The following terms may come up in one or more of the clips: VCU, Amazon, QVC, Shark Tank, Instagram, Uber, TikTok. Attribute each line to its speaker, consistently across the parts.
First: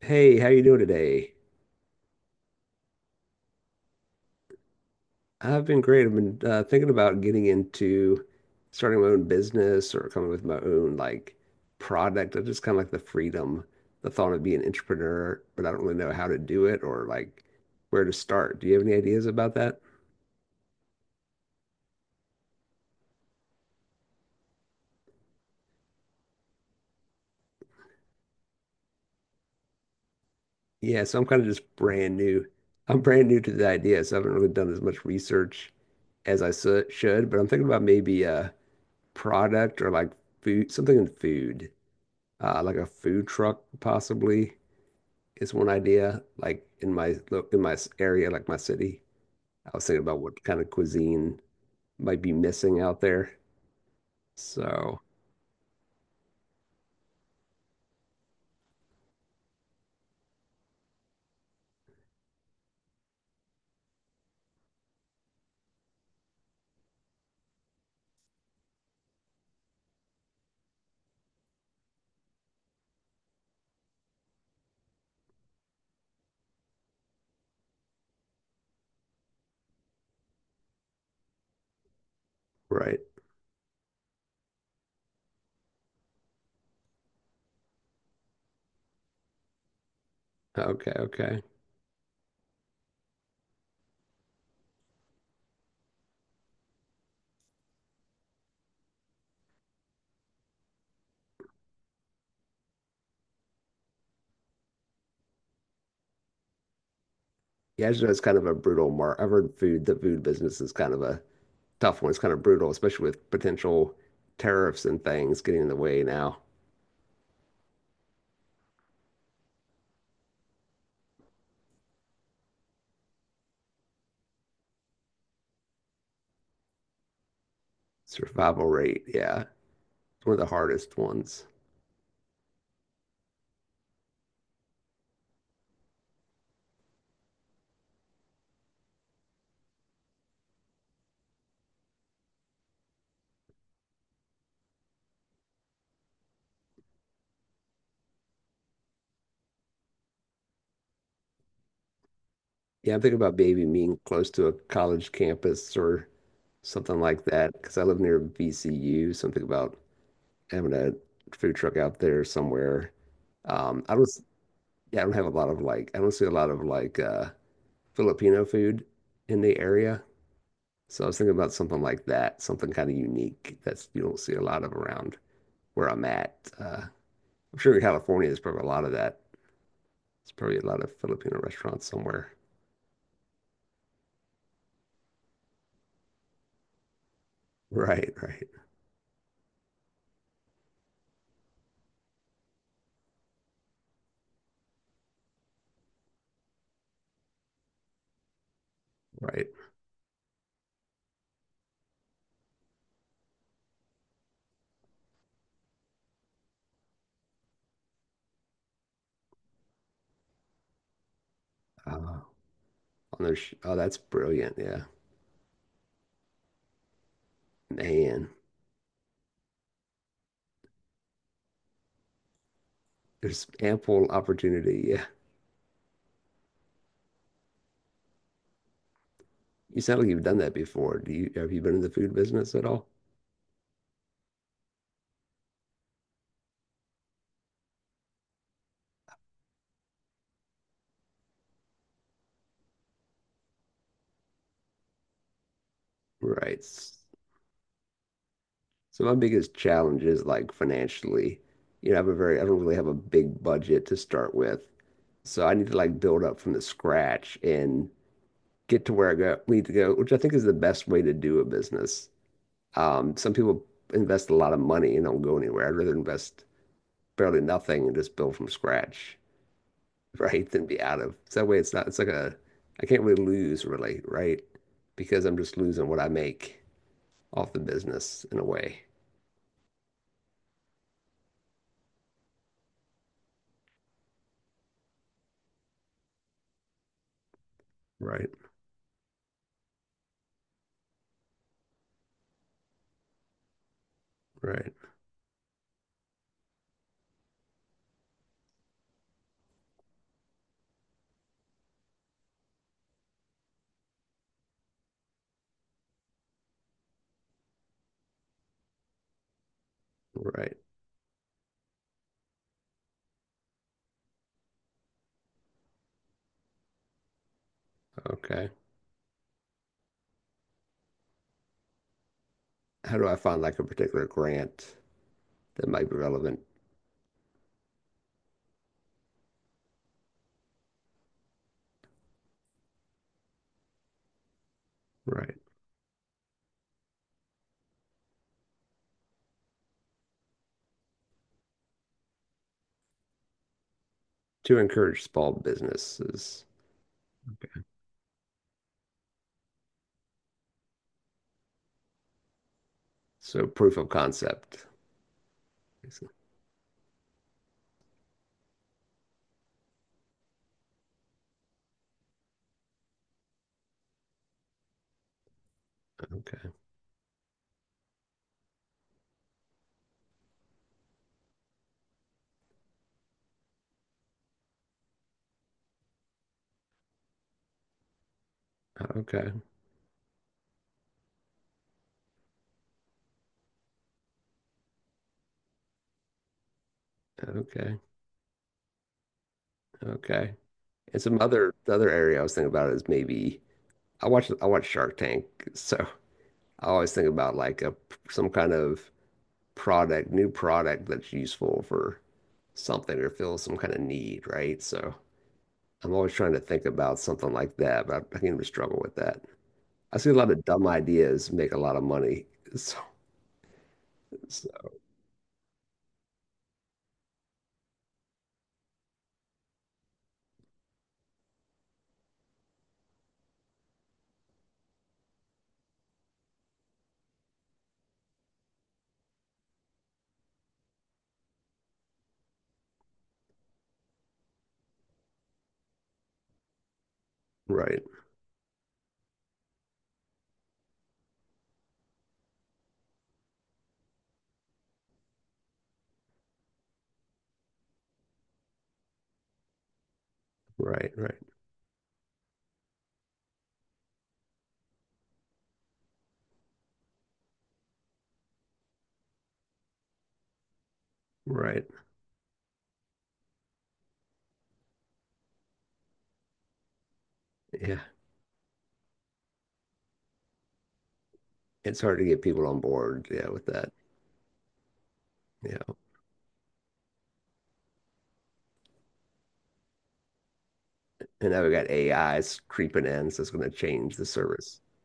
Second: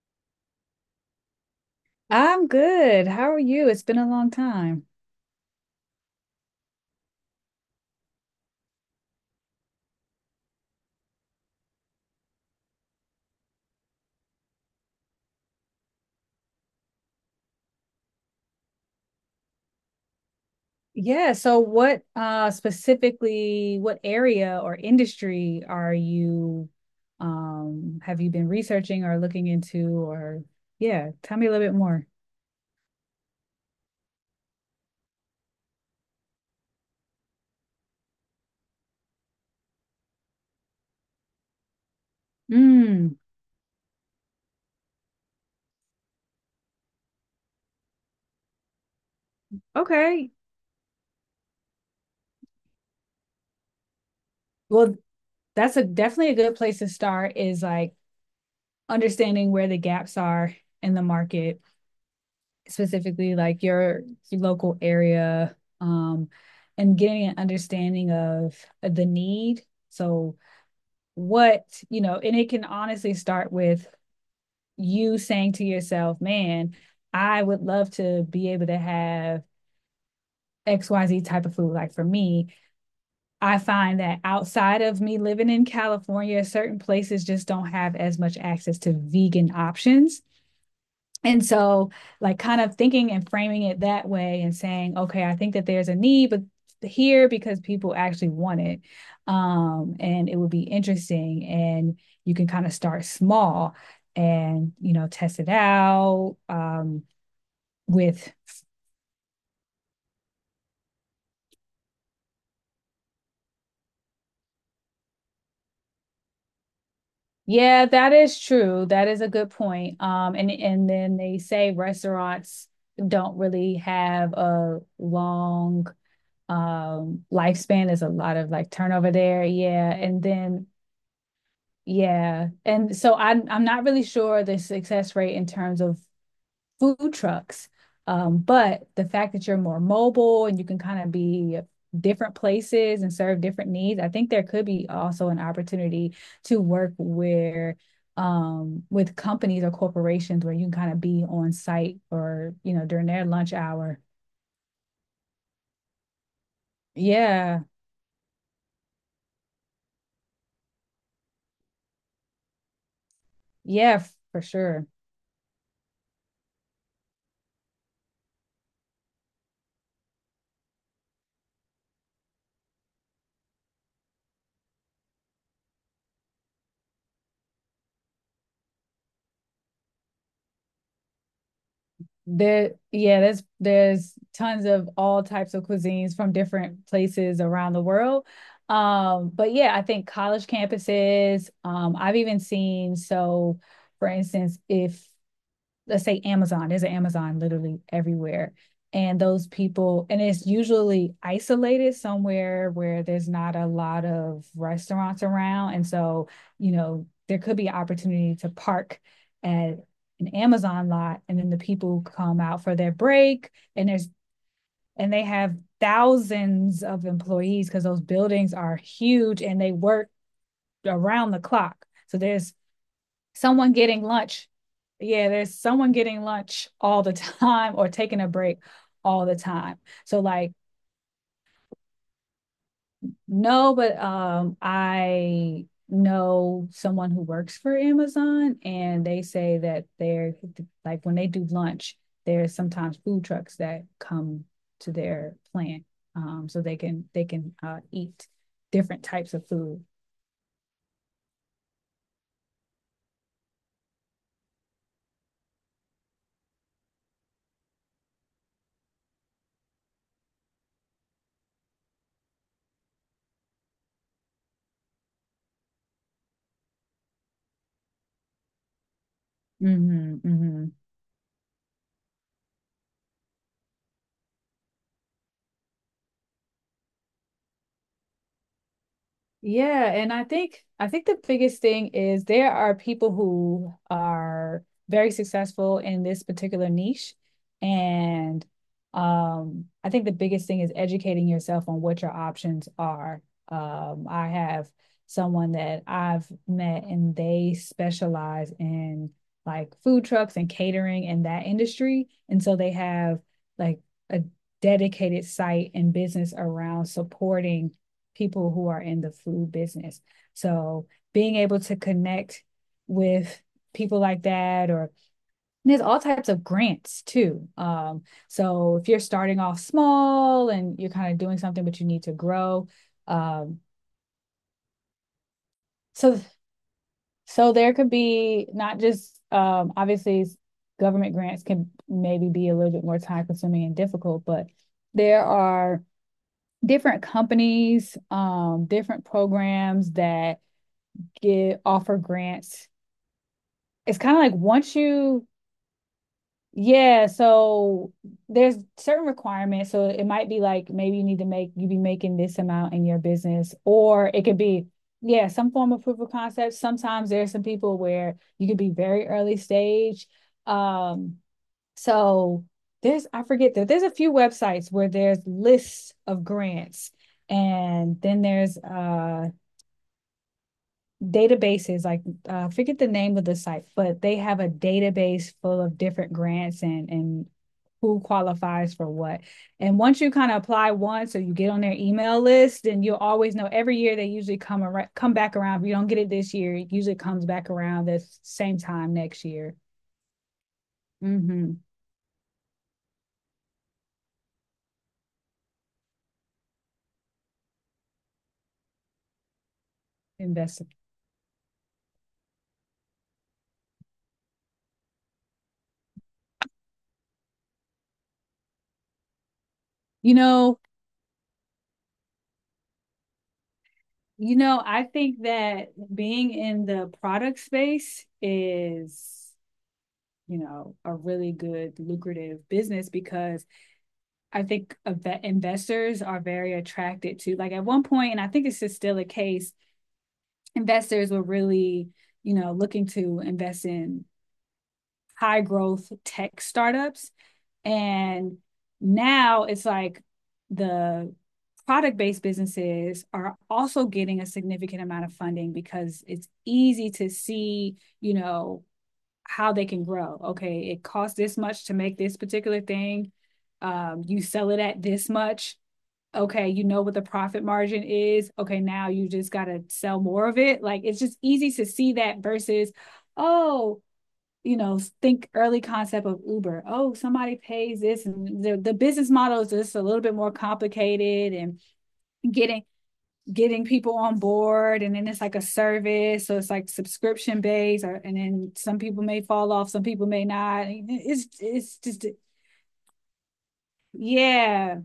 Speaker 1: Hey, how you doing today?
Speaker 2: I'm good. How are you? It's been a long time.
Speaker 1: I've been great. I've been thinking about getting into starting my own business or coming with my own product. I just kind of like the freedom, the thought of being an entrepreneur, but I don't really know how to do it or like where to start. Do you have any ideas about that?
Speaker 2: Yeah, so what specifically what area or industry are you have you been researching or looking into or
Speaker 1: Yeah,
Speaker 2: yeah,
Speaker 1: so I'm
Speaker 2: tell
Speaker 1: kind
Speaker 2: me
Speaker 1: of
Speaker 2: a little
Speaker 1: just
Speaker 2: bit more.
Speaker 1: brand new. I'm brand new to the idea, so I haven't really done as much research as should, but I'm thinking about maybe a product or like food, something in food, like a
Speaker 2: Mm,
Speaker 1: food truck possibly. Is one idea. Like in my area, like my city, I was thinking about
Speaker 2: okay.
Speaker 1: what kind of cuisine might be missing out there.
Speaker 2: Well,
Speaker 1: So,
Speaker 2: that's a definitely a good place to start is like understanding where the gaps are in the market specifically like your local area, um, and getting an understanding of the need. So, what, you know, and it can honestly start with you saying to yourself, man, I would love to be able to have XYZ type of food. Like for me,
Speaker 1: right.
Speaker 2: I find that outside of me living in California, certain places just don't have as much access to vegan options.
Speaker 1: Okay, okay.
Speaker 2: And so, like, kind of thinking and framing it that way and saying, okay, I think that there's a need, but here because people actually want it. And it would be interesting. And you can kind of start small and, you know, test it out
Speaker 1: Yeah, I just know it's
Speaker 2: with,
Speaker 1: kind of a brutal mark. I've heard food, the food business is kind of a tough one. It's kind of brutal, especially with potential tariffs and things getting in the way now.
Speaker 2: yeah, that is true. That is a good point. And then they say restaurants don't really have a long lifespan. There's a lot of like
Speaker 1: Survival rate,
Speaker 2: turnover there,
Speaker 1: yeah.
Speaker 2: yeah. And
Speaker 1: It's one of the
Speaker 2: then
Speaker 1: hardest ones.
Speaker 2: yeah. And so I'm not really sure the success rate in terms of food trucks. But the fact that you're more mobile and you can kind of be different places and serve different needs, I think there could be also an opportunity to work where with companies or corporations where you can kind of be on site or, you know,
Speaker 1: Yeah, I'm
Speaker 2: during
Speaker 1: thinking
Speaker 2: their
Speaker 1: about
Speaker 2: lunch
Speaker 1: maybe being
Speaker 2: hour.
Speaker 1: close to a college campus or something like that
Speaker 2: Yeah.
Speaker 1: because I live near VCU. Something about having a food truck out there somewhere. I
Speaker 2: Yeah,
Speaker 1: don't,
Speaker 2: f-
Speaker 1: s-
Speaker 2: for sure.
Speaker 1: Yeah, I don't have a lot of like, I don't see a lot of Filipino food in the area. So I was thinking about something like that, something kind of unique that's you don't see a lot of around where I'm at. Uh, I'm sure in California there's probably a lot of that. There's probably a lot of Filipino restaurants somewhere.
Speaker 2: There, yeah, there's tons of all types of cuisines from different places around the
Speaker 1: Right,
Speaker 2: world.
Speaker 1: right,
Speaker 2: But yeah, I think college campuses, I've even seen so for instance, if let's say Amazon, there's an Amazon literally everywhere. And those
Speaker 1: right.
Speaker 2: people, and it's usually isolated somewhere where there's not a lot of restaurants around. And so, you know, there could be an opportunity to park at an Amazon lot, and then the people come out for their
Speaker 1: On their
Speaker 2: break,
Speaker 1: sh oh,
Speaker 2: and
Speaker 1: that's
Speaker 2: there's
Speaker 1: brilliant. Yeah,
Speaker 2: and they have thousands of employees because those
Speaker 1: man,
Speaker 2: buildings are huge and they work around the clock. So there's
Speaker 1: there's
Speaker 2: someone getting
Speaker 1: ample
Speaker 2: lunch.
Speaker 1: opportunity. Yeah,
Speaker 2: Yeah, there's someone getting lunch all the time or taking a break all the time.
Speaker 1: you sound like
Speaker 2: So
Speaker 1: you've done
Speaker 2: like
Speaker 1: that before. Do you have you been in the food business at all?
Speaker 2: no, but I know someone who works for Amazon, and they say that they're like when they do lunch, there's sometimes food trucks that come to their plant, so
Speaker 1: Right.
Speaker 2: they can eat different
Speaker 1: So my
Speaker 2: types of
Speaker 1: biggest
Speaker 2: food.
Speaker 1: challenge is like financially. You know, I have a very, I don't really have a big budget to start with. So I need to like build up from the scratch and get to where need to go, which I think is the best way to do a business. Some people invest a lot of money and don't go anywhere. I'd rather invest barely nothing and just build from scratch,
Speaker 2: Mhm,
Speaker 1: right? Than
Speaker 2: mhm.
Speaker 1: be out of. So that way it's not, it's like a, I can't really lose really, right? Because I'm just losing what I make off the business in a way.
Speaker 2: Yeah, and I think the biggest thing is there are people who are very successful in this particular niche,
Speaker 1: Right.
Speaker 2: and I think the biggest thing is educating yourself on what your options are. I have
Speaker 1: Right.
Speaker 2: someone that I've met, and they specialize in like food trucks and catering in that industry, and so they have like a dedicated site and business around supporting people who are in the food business.
Speaker 1: Right.
Speaker 2: So being able to connect with people like that, or there's all types of grants too.
Speaker 1: Okay.
Speaker 2: So if you're starting off small and you're kind of doing something but you need to grow,
Speaker 1: How do I find like
Speaker 2: um,
Speaker 1: a particular grant that might be
Speaker 2: so
Speaker 1: relevant?
Speaker 2: so there could be not just obviously government grants can maybe be a little bit more time consuming and difficult, but there
Speaker 1: Right.
Speaker 2: are different companies, different programs that get offer grants. It's kind of like
Speaker 1: To
Speaker 2: once
Speaker 1: encourage
Speaker 2: you
Speaker 1: small businesses.
Speaker 2: yeah,
Speaker 1: Okay.
Speaker 2: so there's certain requirements. So it might be like maybe you need to make you be making this amount in your
Speaker 1: So
Speaker 2: business,
Speaker 1: proof of
Speaker 2: or it could
Speaker 1: concept.
Speaker 2: be, yeah, some form of proof of concept. Sometimes there's some people where you could be very early stage. Um, so there's I forget that there's a few websites where there's lists of
Speaker 1: Okay.
Speaker 2: grants, and then there's databases like I forget the name of the site, but they have a database full of different grants, and who qualifies for what.
Speaker 1: Okay.
Speaker 2: And once you kind of apply once or you get on their email list, then you'll always know every year they usually come around come back around. If you don't get it this year, it usually comes back
Speaker 1: Okay.
Speaker 2: around the same time next year.
Speaker 1: Okay. And some other
Speaker 2: Mm-hmm.
Speaker 1: the other area I was thinking about is maybe I watch Shark Tank, so I always think about like a some kind of product, new
Speaker 2: invest
Speaker 1: product that's useful for something or fills some kind of need, right? So I'm always trying to think about something like that, but I, can even struggle with that. I see a
Speaker 2: you
Speaker 1: lot of
Speaker 2: know
Speaker 1: dumb ideas make a lot of money. So,
Speaker 2: you know
Speaker 1: so-
Speaker 2: i think that being in the product space is, you know, a really good lucrative business because I think investors are very attracted to. Like at one point, and I think it's just still a case, investors were really, you know, looking to invest in high growth tech startups.
Speaker 1: right,
Speaker 2: And now it's like the product based businesses are also getting a significant amount of funding because it's easy to see, you know, how they can grow. Okay, it
Speaker 1: right, right,
Speaker 2: costs this much to make this particular thing. You sell it at this much, okay, you know what the profit margin is. Okay, now you just got to sell more of it. Like it's just easy to
Speaker 1: right.
Speaker 2: see that versus, oh, you know, think early concept of Uber. Oh, somebody
Speaker 1: Yeah.
Speaker 2: pays this, and the business model is just a little bit more complicated, and
Speaker 1: It's hard to get people on
Speaker 2: getting
Speaker 1: board, yeah, with
Speaker 2: getting
Speaker 1: that.
Speaker 2: people on board, and then it's like a
Speaker 1: Yeah.
Speaker 2: service, so it's like subscription based, or, and then some people may fall off, some people may not. It's
Speaker 1: And now we have got
Speaker 2: it's just
Speaker 1: AIs creeping in, so it's going to change the service
Speaker 2: yeah.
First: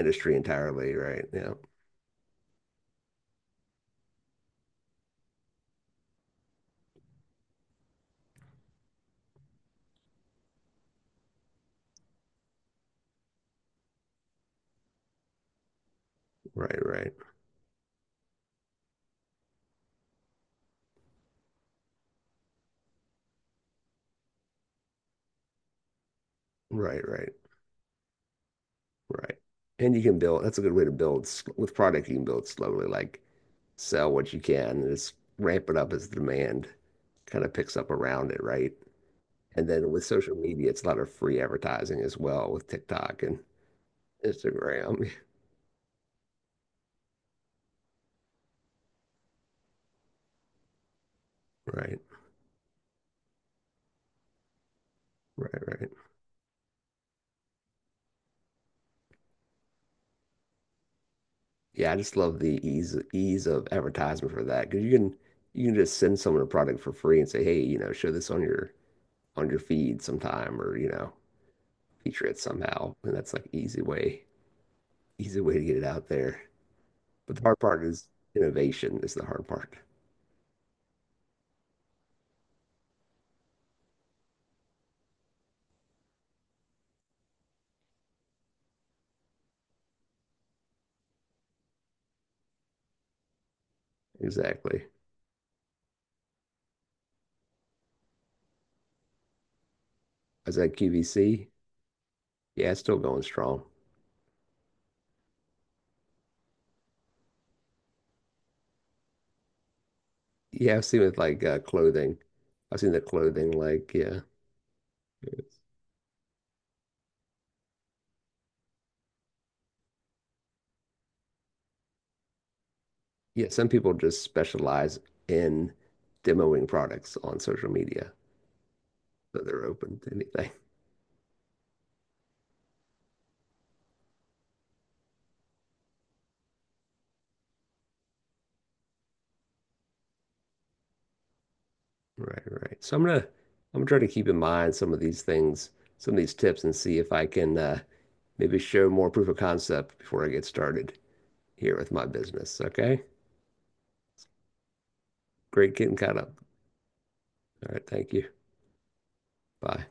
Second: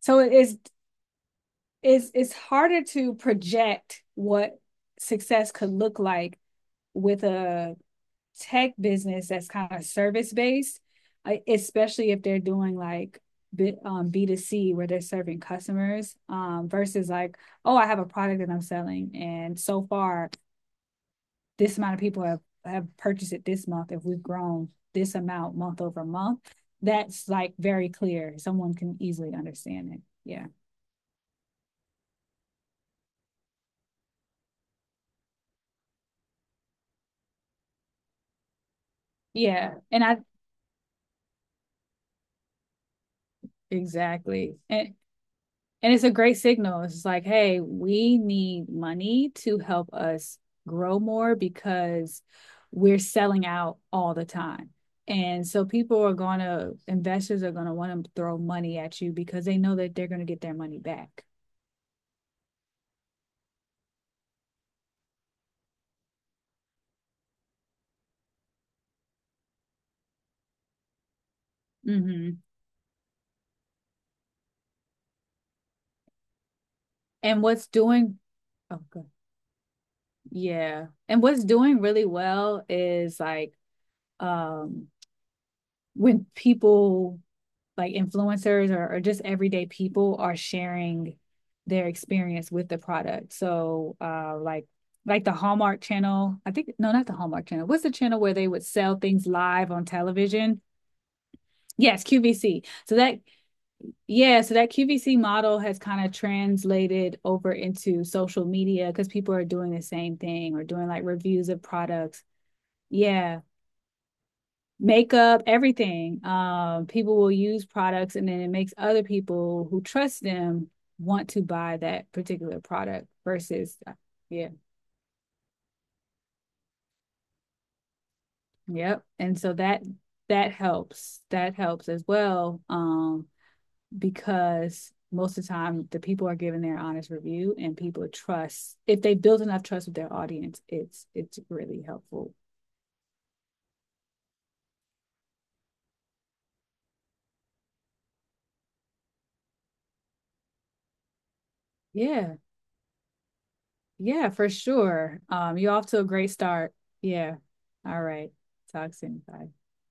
Speaker 2: So it's
Speaker 1: entirely, right? Yeah.
Speaker 2: it's it's harder to project what success could look like with a tech business that's kind of service based, especially if they're doing like B2C where they're serving customers,
Speaker 1: Right,
Speaker 2: versus like, oh, I have a product that I'm selling. And so far, this amount of people have purchased it this month. If we've grown this amount month over month,
Speaker 1: right,
Speaker 2: that's
Speaker 1: right,
Speaker 2: like very clear. Someone can easily
Speaker 1: right.
Speaker 2: understand
Speaker 1: And
Speaker 2: it.
Speaker 1: you can build,
Speaker 2: Yeah.
Speaker 1: that's a good way to with product, you can build slowly, like sell what you can and just ramp it up as the demand kind of picks up around it, right? And
Speaker 2: Yeah.
Speaker 1: then with social media, it's a lot of free advertising as well with TikTok and
Speaker 2: Exactly. And,
Speaker 1: Instagram.
Speaker 2: And it's a great signal. It's like, hey, we need money to help us grow more
Speaker 1: Right,
Speaker 2: because we're selling out all the time. And
Speaker 1: right,
Speaker 2: so
Speaker 1: right.
Speaker 2: people are going to, investors are going to want to throw money at you because they know that they're going to get their money back.
Speaker 1: Yeah, I just love the ease of advertisement for that because you can just send someone a product for free and say, hey, you know, show this on your feed sometime or you know feature it
Speaker 2: Mm-hmm.
Speaker 1: somehow, and that's like easy way to get it out there. But the
Speaker 2: And
Speaker 1: hard
Speaker 2: what's
Speaker 1: part is
Speaker 2: doing, oh,
Speaker 1: innovation
Speaker 2: good.
Speaker 1: is the hard part.
Speaker 2: Yeah. And what's doing really well is like um, when people like influencers, or just everyday people are sharing their experience with the product. So
Speaker 1: Exactly.
Speaker 2: like the Hallmark channel, I think no, not the Hallmark channel. What's the channel where they would sell things live on
Speaker 1: Is
Speaker 2: television?
Speaker 1: that QVC?
Speaker 2: Yes, QVC.
Speaker 1: Yeah, it's
Speaker 2: So
Speaker 1: still
Speaker 2: that
Speaker 1: going strong.
Speaker 2: yeah, so that QVC model has kind of translated over into social media because people are doing the same thing or
Speaker 1: Yeah, I've
Speaker 2: doing
Speaker 1: seen
Speaker 2: like
Speaker 1: with
Speaker 2: reviews of
Speaker 1: clothing.
Speaker 2: products.
Speaker 1: I've seen the
Speaker 2: Yeah.
Speaker 1: clothing like yeah.
Speaker 2: Makeup,
Speaker 1: Yes.
Speaker 2: everything. People will use products and then it makes other people who trust them want to buy that particular product
Speaker 1: Yeah, some
Speaker 2: versus
Speaker 1: people just
Speaker 2: yeah,
Speaker 1: specialize in demoing products on social media,
Speaker 2: yep. And
Speaker 1: so
Speaker 2: so
Speaker 1: they're
Speaker 2: that
Speaker 1: open to anything.
Speaker 2: that helps. That helps as well. Because most of the time the people are giving their honest review, and people trust if they build enough trust with their audience, it's really helpful.
Speaker 1: Right, right. So I'm gonna try to keep in mind some of these things, some of these tips and see if I can maybe show more proof of concept before I get started here with my
Speaker 2: Yeah.
Speaker 1: business. Okay?
Speaker 2: Yeah, for sure. You're
Speaker 1: Great
Speaker 2: off
Speaker 1: getting
Speaker 2: to a
Speaker 1: caught
Speaker 2: great
Speaker 1: up.
Speaker 2: start. Yeah.
Speaker 1: All right,
Speaker 2: All
Speaker 1: thank you.
Speaker 2: right. Talk soon. Bye.
Speaker 1: Bye.